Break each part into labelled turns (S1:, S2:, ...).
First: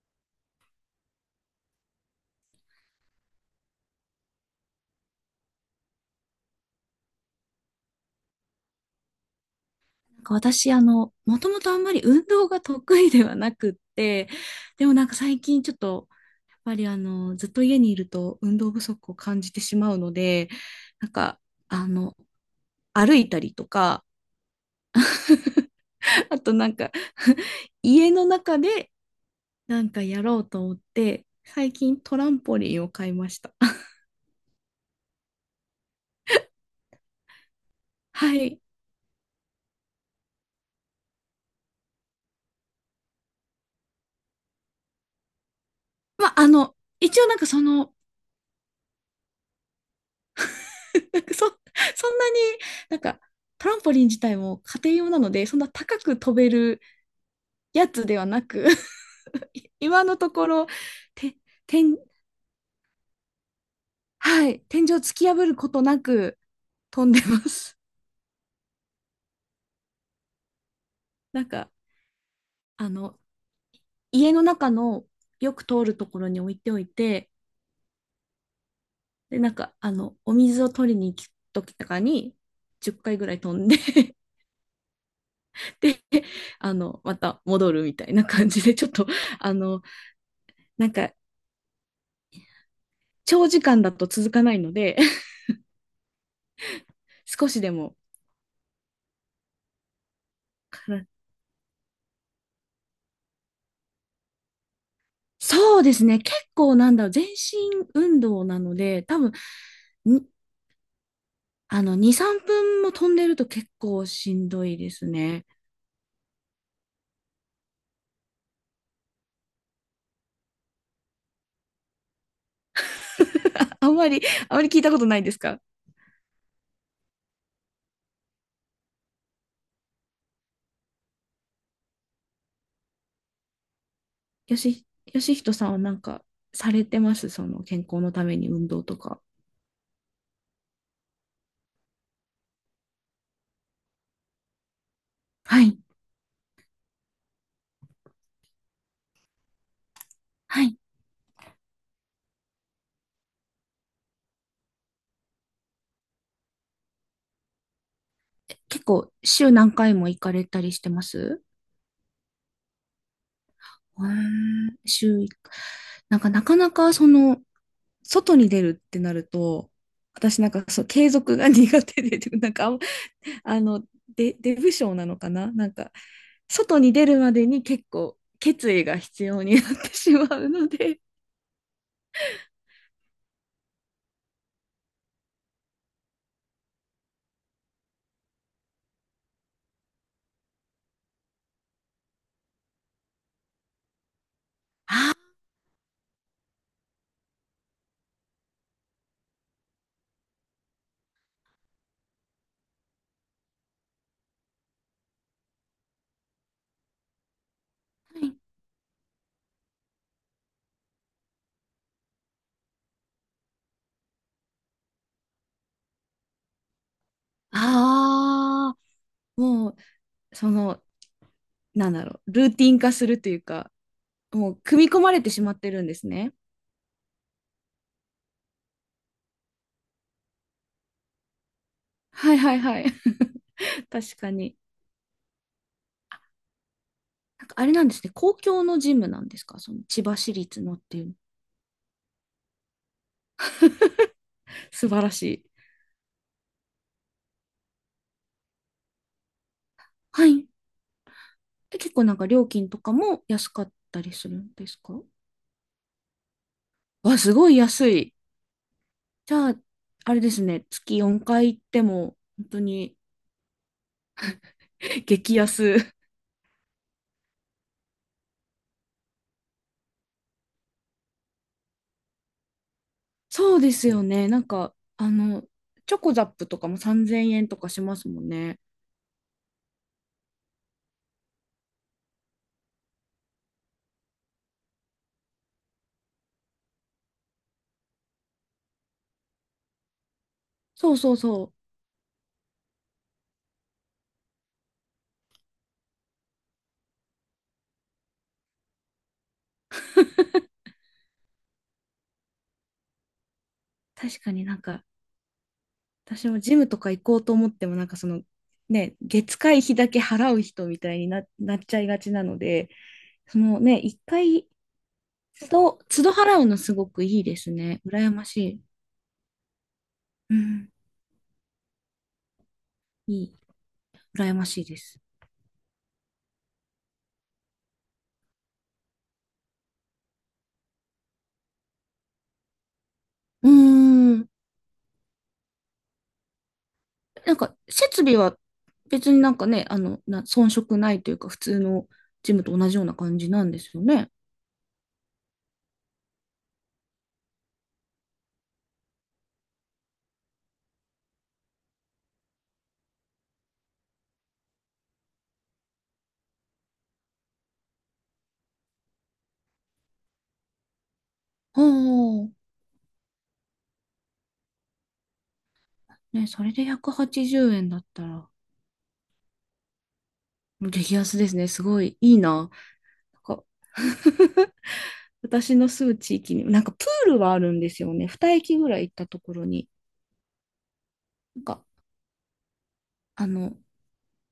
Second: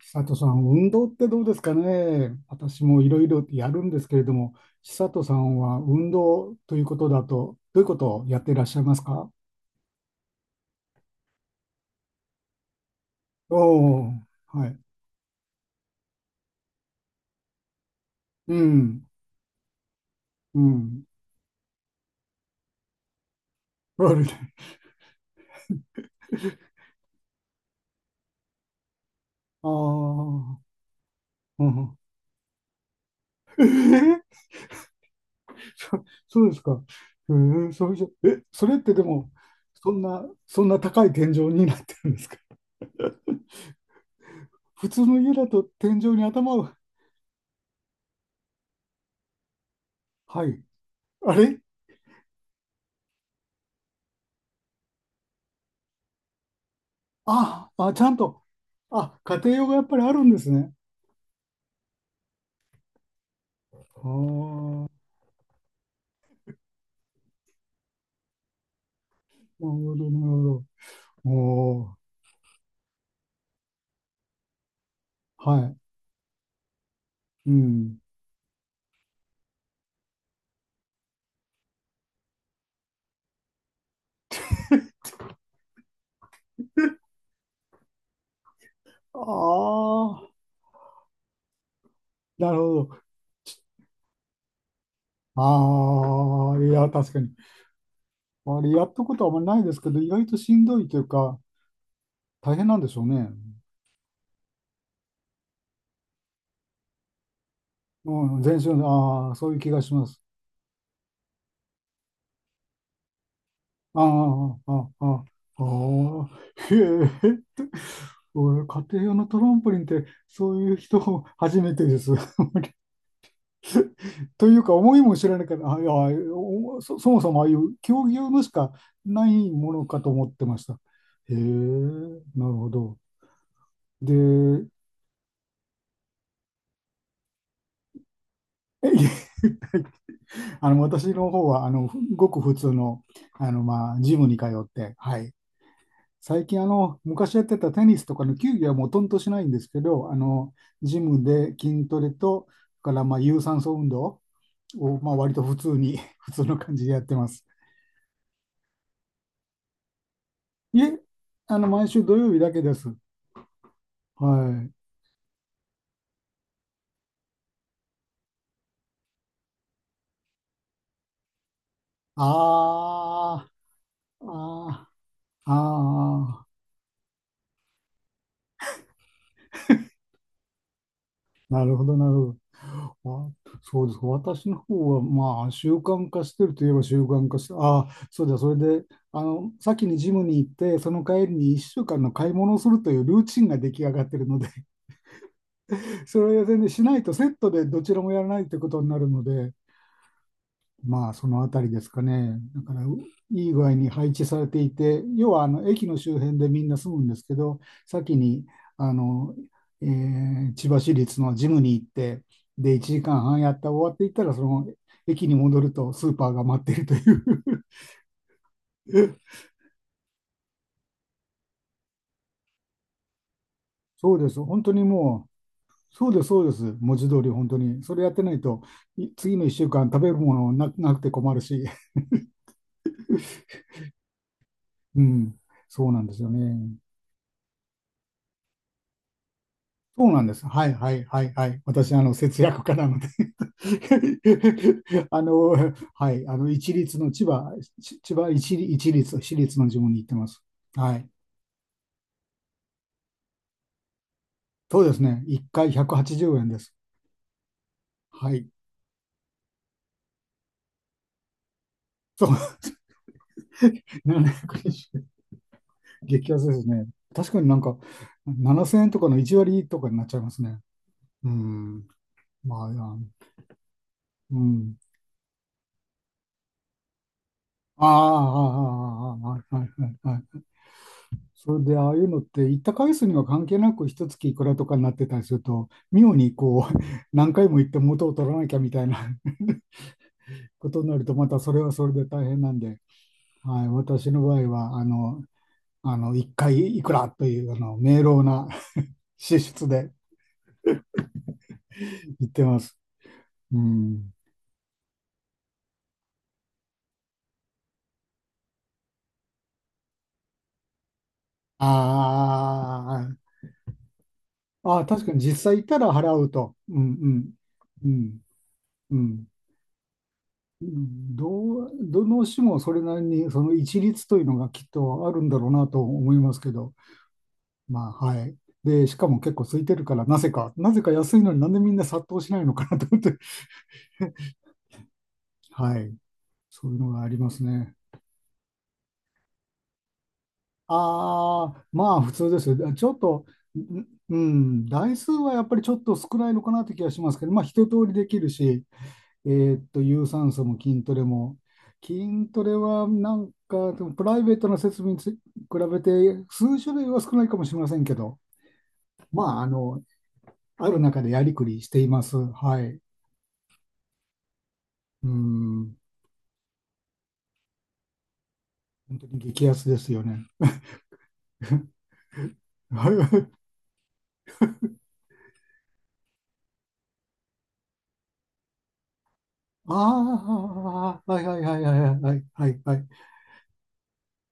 S1: 千里さん、運動ってどうですかね。私もいろいろやるんですけれども、千里さんは運動ということだと、どういうことをやっていらっしゃいますか。
S2: なんか私、もともとあんまり運動が得意ではな
S1: お
S2: くっ
S1: お
S2: て、
S1: ー、はい。
S2: でもなんか最近ちょっと、やっぱりずっと家にいると
S1: う
S2: 運動不
S1: ん、
S2: 足を感じてしまうので、
S1: うん。
S2: なんか、あの、歩いたりと
S1: あ
S2: か、
S1: れ
S2: あとなんか 家の中で
S1: あ
S2: なんかやろう
S1: ー、
S2: と思って、
S1: う
S2: 最
S1: ん。
S2: 近トランポリンを買いました。
S1: え ーそうですか。それじゃ、
S2: はい。
S1: それってでも、そんな高い天井になってるんですか？普通の家だと天井に
S2: まあ、
S1: 頭を、
S2: 一応なんかその、
S1: はい。
S2: なんか
S1: あ
S2: そ
S1: れ
S2: んなになんか、トランポリン自体も家庭用なので、そんな高く飛べる
S1: あ、
S2: や
S1: あ、ち
S2: つ
S1: ゃん
S2: ではな
S1: と、
S2: く、
S1: あ、家庭用が やっぱり
S2: 今
S1: あ
S2: の
S1: るん
S2: と
S1: で
S2: こ
S1: す
S2: ろ、
S1: ね。
S2: て天
S1: あ
S2: はい、天井
S1: あ、
S2: 突き破ることなく飛んでます。
S1: なるほど、なるほど。
S2: なんか
S1: お
S2: あの家の中の
S1: お
S2: よ
S1: は
S2: く
S1: い。
S2: 通るところに置いておいて、
S1: うん。
S2: でなんかお水を取りに行く時とかに10回ぐらい飛んで、 でまた戻るみたいな感じでちょっとあの
S1: ああ、
S2: なんか
S1: なるほど。
S2: 長時間だと続かないので、
S1: ああ、いや、確か に。
S2: 少しでも
S1: あれ、やったことはあんまりないですけど、意外としんど
S2: か
S1: いと
S2: ら
S1: いうか、大変なんでしょうね。
S2: そうですね。結構なんだろう、全身運
S1: うん、
S2: 動
S1: 全
S2: なの
S1: 身、
S2: で、多
S1: あ
S2: 分、
S1: あ、そういう気がします。
S2: に2、3分も飛んでると結
S1: あ
S2: 構しん
S1: あ、
S2: ど
S1: あ
S2: いで
S1: あ、
S2: す
S1: ああ、
S2: ね。
S1: ああ、へえ、おい家庭用のトランポリンって、そういう人初めてです。
S2: あんまり、
S1: と
S2: あ
S1: い
S2: んま
S1: う
S2: り
S1: か
S2: 聞いた
S1: 思
S2: こ
S1: い
S2: と
S1: も
S2: ない
S1: 知
S2: で
S1: ら
S2: す
S1: なかっ
S2: か？
S1: た。あ、いや、そもそもああいう競技用のしかないものかと思ってました。へえ、なるほど。で、
S2: よ し、よしひとさんはなんかされてます、その健康のために運動と
S1: い
S2: か？
S1: え、私の方はごく普通の、まあジムに通って、はい、
S2: はい。
S1: 最近昔やってたテニスとかの球技はもうとんとしないんですけど、
S2: はい。
S1: ジムで筋トレとそれからまあ有酸素運動を、まあ、割と普通に 普通の感じでやってます。
S2: 結構週何回も行かれたりし
S1: い
S2: て
S1: え、
S2: ます？
S1: 毎週土曜日だけです。
S2: へ
S1: はい。
S2: ー。週1回。なんかなかなか外に出るってなると、私なんかそう継続が苦手で、
S1: あ
S2: なんかあの、
S1: あ、
S2: デブ
S1: あ
S2: 症なのかな
S1: あ、あ
S2: なんか、
S1: あ、
S2: 外に出るまでに結構決意が必要になってしまうので、
S1: なるほど、なるほど。あ、そうです。私の方は、まあ、習慣化してるといえば習慣化して、ああ、そうだ、それで、先にジムに行って、その帰りに1週間の買い物をするというルーチンが出来上がってるので、
S2: は
S1: それは全然しないとセットでどちらもやらないということになるので、まあ、そのあたりですかね。だから、いい具合に配置されていて、要はあの駅の周辺でみんな住むんですけど、先
S2: い。
S1: にあの、千葉市立のジムに行って、で、1時間半やった終わっていったら、その駅に戻るとスーパーが待っているという。
S2: ああ、もう、その、なんだろう、ルーティン化するというか、
S1: そうです。
S2: もう、
S1: 本当に
S2: 組み込まれ
S1: も
S2: てしまってるんで
S1: う、
S2: す
S1: そうです、
S2: ね。
S1: そうです。文字通り、本当に。それやってないと、次の1週間食べるものなくて困るし、
S2: はいはいはい。確かに。
S1: うん、そうなんですよね。
S2: なんかあれなんですね、公共のジムなんですか、その千
S1: そう
S2: 葉
S1: なん
S2: 市
S1: です。
S2: 立
S1: は
S2: の
S1: い
S2: っ
S1: は
S2: てい
S1: い
S2: う。
S1: はいはい。私、節約家なので、
S2: 素晴 ら
S1: あ
S2: し
S1: の、
S2: い。
S1: はい、一律の千葉、千葉一律、私立の地方に行って
S2: は
S1: ます。
S2: い。
S1: はい。
S2: 結構なんか料金とかも安かったりするんです
S1: そうで
S2: か？
S1: すね。1回180円です。
S2: わ、すごい安い。
S1: はい。
S2: じゃあ、あれですね、月4回行っても、
S1: そう、
S2: 本当に。
S1: 720。
S2: 激安。
S1: 激安ですね。確かになんか、7000円とかの1割とかになっちゃいますね。うん。まあ、
S2: そうですよね。
S1: う
S2: なんか、
S1: ん。
S2: チョコザップとかも3000円とかし
S1: ああ、
S2: ます
S1: あ
S2: もんね。
S1: あ、ああ、ああ、はいはいはい。それでああいうのって行った回数には関係なく一月いくらとかになってたりすると、妙にこう 何回も行って元を取らなきゃみたいな ことに
S2: そ
S1: な
S2: う
S1: る
S2: そ
S1: と、
S2: う
S1: また
S2: そ
S1: そ
S2: う。
S1: れはそれで大変なんで、はい、私の場合は1回いくらという明朗な 支出で行ってます。うん、
S2: 確かになんか、私もジムとか行こうと思っても、なんかね、月会費だけ払う人みたいになっ
S1: あ
S2: ちゃいがちなので、
S1: ー
S2: ね、一回、
S1: あー、確かに実
S2: 都
S1: 際行った
S2: 度、
S1: ら
S2: 都度
S1: 払う
S2: 払う
S1: と。
S2: のす
S1: う
S2: ご
S1: ん
S2: く
S1: う
S2: いい
S1: ん
S2: ですね。
S1: う
S2: 羨
S1: ん
S2: ましい。
S1: うん
S2: う
S1: う
S2: ん、
S1: ん、どの種もそれなり
S2: い
S1: に
S2: い。
S1: その一律という
S2: 羨
S1: の
S2: ま
S1: が
S2: し
S1: き
S2: い
S1: っ
S2: です。
S1: とあるんだろうなと思いますけど、まあはい。で、しかも結構空いてるから、なぜか、なぜか安いのになんでみんな殺到しないのかなと思って、
S2: うーん。
S1: はい。そういうのがありま
S2: なん
S1: す
S2: か、
S1: ね。
S2: 設備は別になんかね、遜色ないというか、普
S1: あ
S2: 通
S1: あ、ま
S2: の
S1: あ普通
S2: ジ
S1: で
S2: ム
S1: す
S2: と同
S1: よ。
S2: じよ
S1: ち
S2: う
S1: ょ
S2: な
S1: っ
S2: 感
S1: と、
S2: じなんですよね。
S1: 台数はやっぱりちょっと少ないのかなって気がしますけど、まあ一通りできるし、有酸素も筋トレも。筋トレはなんか、でもプライベートな設備に比べて数種類は少ないかもしれませんけど、まあ、ある中でやりくり
S2: あ
S1: しています。
S2: あ、
S1: はい。うん。
S2: ね、それで180円だったら、
S1: 本当に激安ですよね。
S2: 激安ですね。すごいいいな。
S1: は
S2: なんか、
S1: い。
S2: 私の住む地域に、なんかプールはあるんですよね。2駅ぐらい行ったところに、
S1: ああ、はいは
S2: な
S1: い
S2: ん
S1: はい
S2: か、
S1: はいはいはいはい。
S2: あの、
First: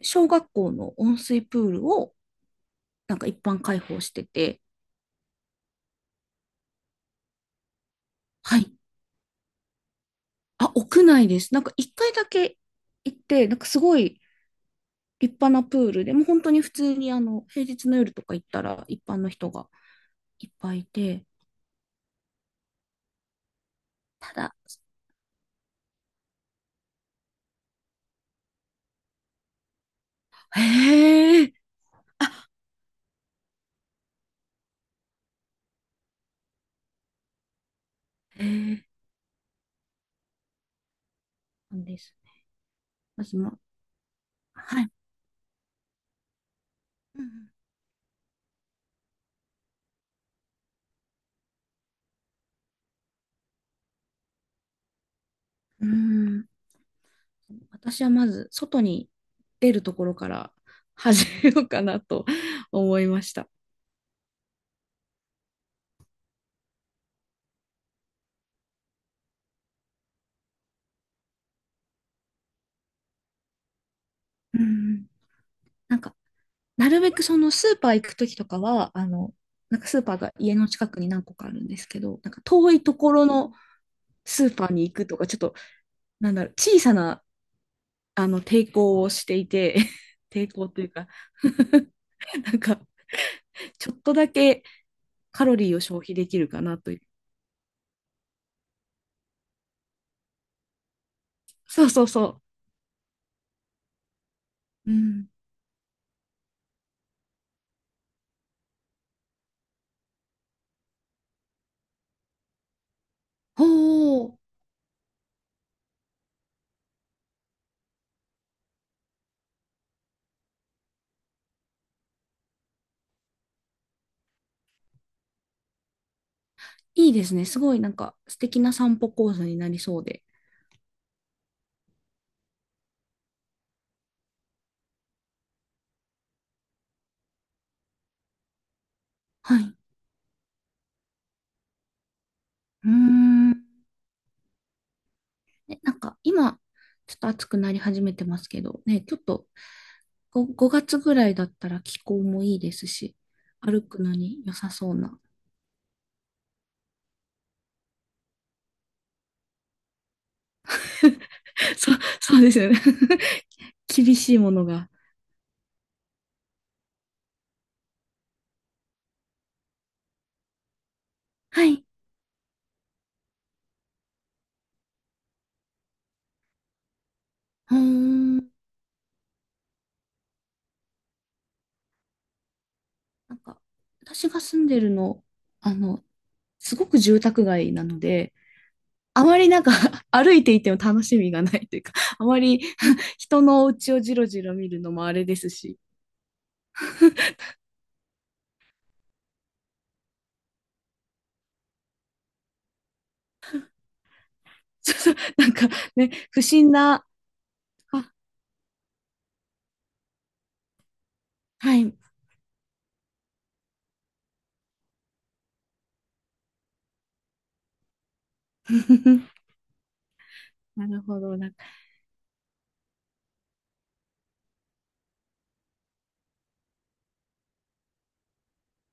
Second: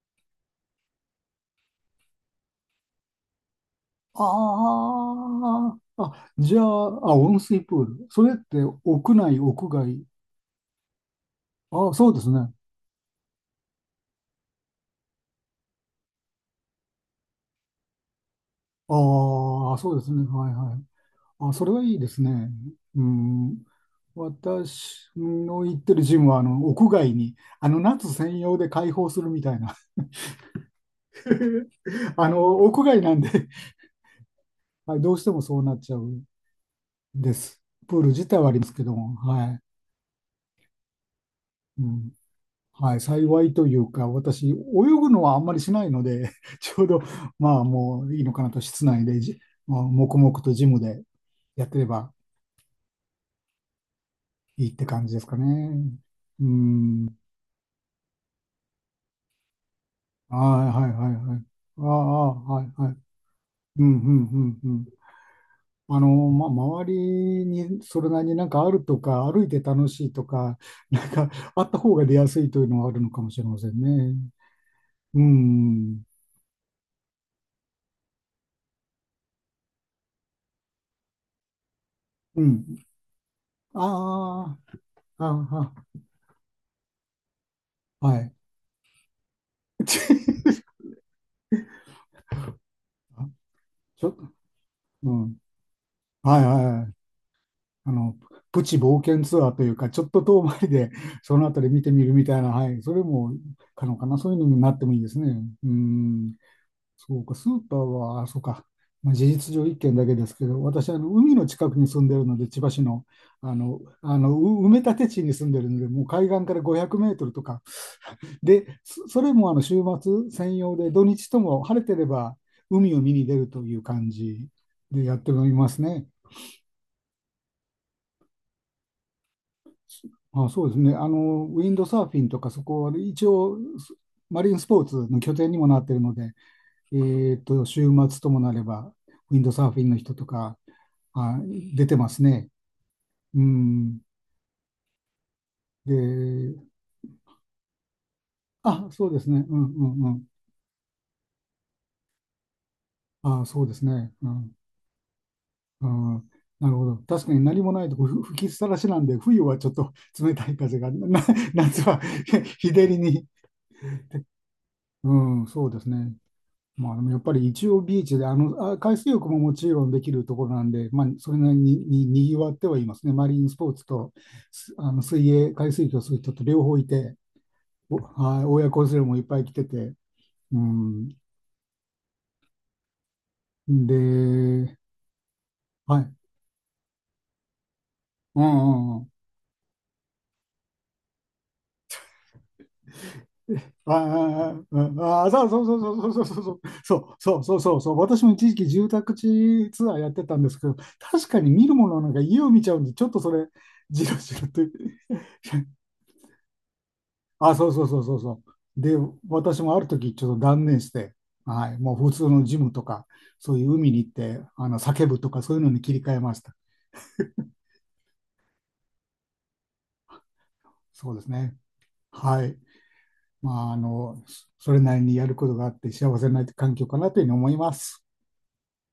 S2: 小学校の温水プールを、なんか一般開放してて、
S1: ああ、あ、じゃあ、あ、温水プール。それっ
S2: は
S1: て
S2: い。
S1: 屋内、屋外？
S2: あ、屋内です。なんか
S1: あ、
S2: 一
S1: そ
S2: 回
S1: うで
S2: だ
S1: すね。
S2: け行って、なんかすごい、立派なプールで、もう本当に普通に平日の夜とか行ったら一般の人が
S1: ああ、そうですね。
S2: い
S1: は
S2: っ
S1: い
S2: ぱ
S1: は
S2: い
S1: い、
S2: いて、
S1: あ、それはいいですね。うん。
S2: ただ、
S1: 私の行ってるジムは、屋外に、夏専用で開放するみたいな、
S2: へえ、あ、
S1: 屋外なんで、はい、どうしてもそうなっちゃうんです。プール自体
S2: へ
S1: はあります
S2: え、
S1: けども、はい。
S2: な
S1: う
S2: んで
S1: ん。
S2: す。
S1: はい、
S2: まず
S1: 幸
S2: ま、
S1: いというか、私、泳
S2: はい。
S1: ぐのはあんまりしないので、ちょうど、
S2: うん、
S1: まあ、もういいのかなと、室内でまあ、黙々とジムでやってればいいって感じですか
S2: うー
S1: ね。う
S2: ん
S1: ん。
S2: 私はまず、外に出るところか
S1: ああ、
S2: ら
S1: はいはい
S2: 始
S1: はい。
S2: めようか
S1: あ
S2: なと
S1: あ、はいはい。
S2: 思いました。
S1: うん、うん、うん、うん。ま、周りにそれなりになんかあるとか、歩いて楽しいとか、なんかあった方が出やすいというのはあるのかもしれませんね。
S2: うん、
S1: う
S2: なん
S1: ん、
S2: か、なるべくそのスーパー行くときとかは、なんかスーパーが家の近くに何個かあるんですけど、なんか
S1: うん。
S2: 遠いところのスー
S1: あ
S2: パーに行くと
S1: あ、
S2: か、ちょっと、
S1: あ
S2: なんだろう、小さな
S1: あ、はい。
S2: 抵抗をしていて、抵抗というか、 なんか、
S1: あ
S2: ちょっ
S1: ち
S2: と
S1: ょ、
S2: だけ
S1: うん。
S2: カロリーを消費でき
S1: はい
S2: る
S1: は
S2: か
S1: い
S2: な
S1: は
S2: と
S1: い。
S2: いう。
S1: あの、プチ冒険ツアーというか、ちょっと遠回りで、そのあたり見
S2: そう
S1: て
S2: そ
S1: み
S2: う
S1: るみた
S2: そ
S1: いな、はい。それも可能かな。そういうのになって
S2: う。
S1: も
S2: う
S1: いいです
S2: ん。
S1: ね。うん。そうか、スーパーは、そうか、まあ、事実上1軒だけですけど、私、海の近くに住んでるので、千葉市の、あの、あ
S2: ほ
S1: の
S2: う、
S1: う埋め立て地に住んでるので、もう海岸から500メートルとか、で、それも週末専用で、土日とも晴れてれば海を見に出るという感じでやっておりますね。
S2: いいですね。すごいなんか素敵な散歩コースになりそうで。
S1: あ、そうですね、ウィンドサーフィンとか、そこは一応、マリンスポーツの拠点にもなっているので、週末ともなれば、ウィンド
S2: はい。
S1: サー
S2: う
S1: フィンの人とか、あ、出てますね。
S2: ー
S1: う
S2: ん。
S1: ん。
S2: ねなんか
S1: で、
S2: 今、ちょっと暑くなり始めてますけど、
S1: あ、
S2: ね、
S1: そう
S2: ちょっ
S1: ですね。
S2: と
S1: うんうんうん。
S2: 5 月ぐらいだったら気候もいいですし、
S1: あ、そうで
S2: 歩
S1: す
S2: くの
S1: ね。う
S2: に良
S1: ん。
S2: さそうな。
S1: うん、なるほど。確かに何もないとこ吹きっさらしなんで、冬はちょっと冷たい風が、な、夏
S2: そう、
S1: は
S2: そうで す
S1: 日
S2: よね。
S1: 照りに。
S2: 厳しいものが。
S1: うん、そうですね。まあ、でもやっぱり一応ビーチで、あ、海水浴ももちろんできるところなんで、まあ、それなり
S2: は
S1: に、
S2: い。
S1: に、にぎわってはいますね。マリンスポーツと、すあの、水泳、海水浴をする人と両方いて、
S2: ほー
S1: お、はい、
S2: ん。
S1: 親子連れもいっぱい来てて、うん。
S2: なんか、私が住ん
S1: で、
S2: でるの、あ
S1: は
S2: の、
S1: い。
S2: すごく住宅街なので、
S1: うんうんうん。
S2: あまりなんか 歩いていても楽しみがないというか、あまり 人のお
S1: あ
S2: 家をじろじろ見
S1: あ、
S2: るのもあ
S1: ああ、
S2: れ
S1: あ、
S2: で
S1: そう
S2: す
S1: そう
S2: し、
S1: そうそうそうそうそうそうそうそうそうそう。私も一時期住宅地ツアーやってたんですけど、確かに見るもの、なんか家を見ちゃうんで、ちょっとそれじろじろ と。
S2: そうそうなんかね、不審な、
S1: あ、そうそうそう
S2: あ、
S1: そうそう。で、私もある時ちょっと断念して、は
S2: は
S1: い、も
S2: い。
S1: う普通のジムとか、そういう海に行って、叫ぶとかそういうのに切り替えました。
S2: なる
S1: そう
S2: ほ
S1: です
S2: ど。なん
S1: ね。
S2: か、
S1: はい。まあ、それなりにやることがあって幸せな環境かなというふうに思います。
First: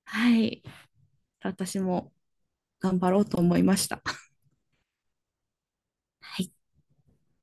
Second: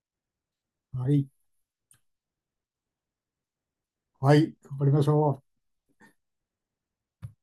S2: はい。
S1: はい。
S2: 私も頑張ろうと思いました。
S1: はい。頑張りましょう。
S2: はい。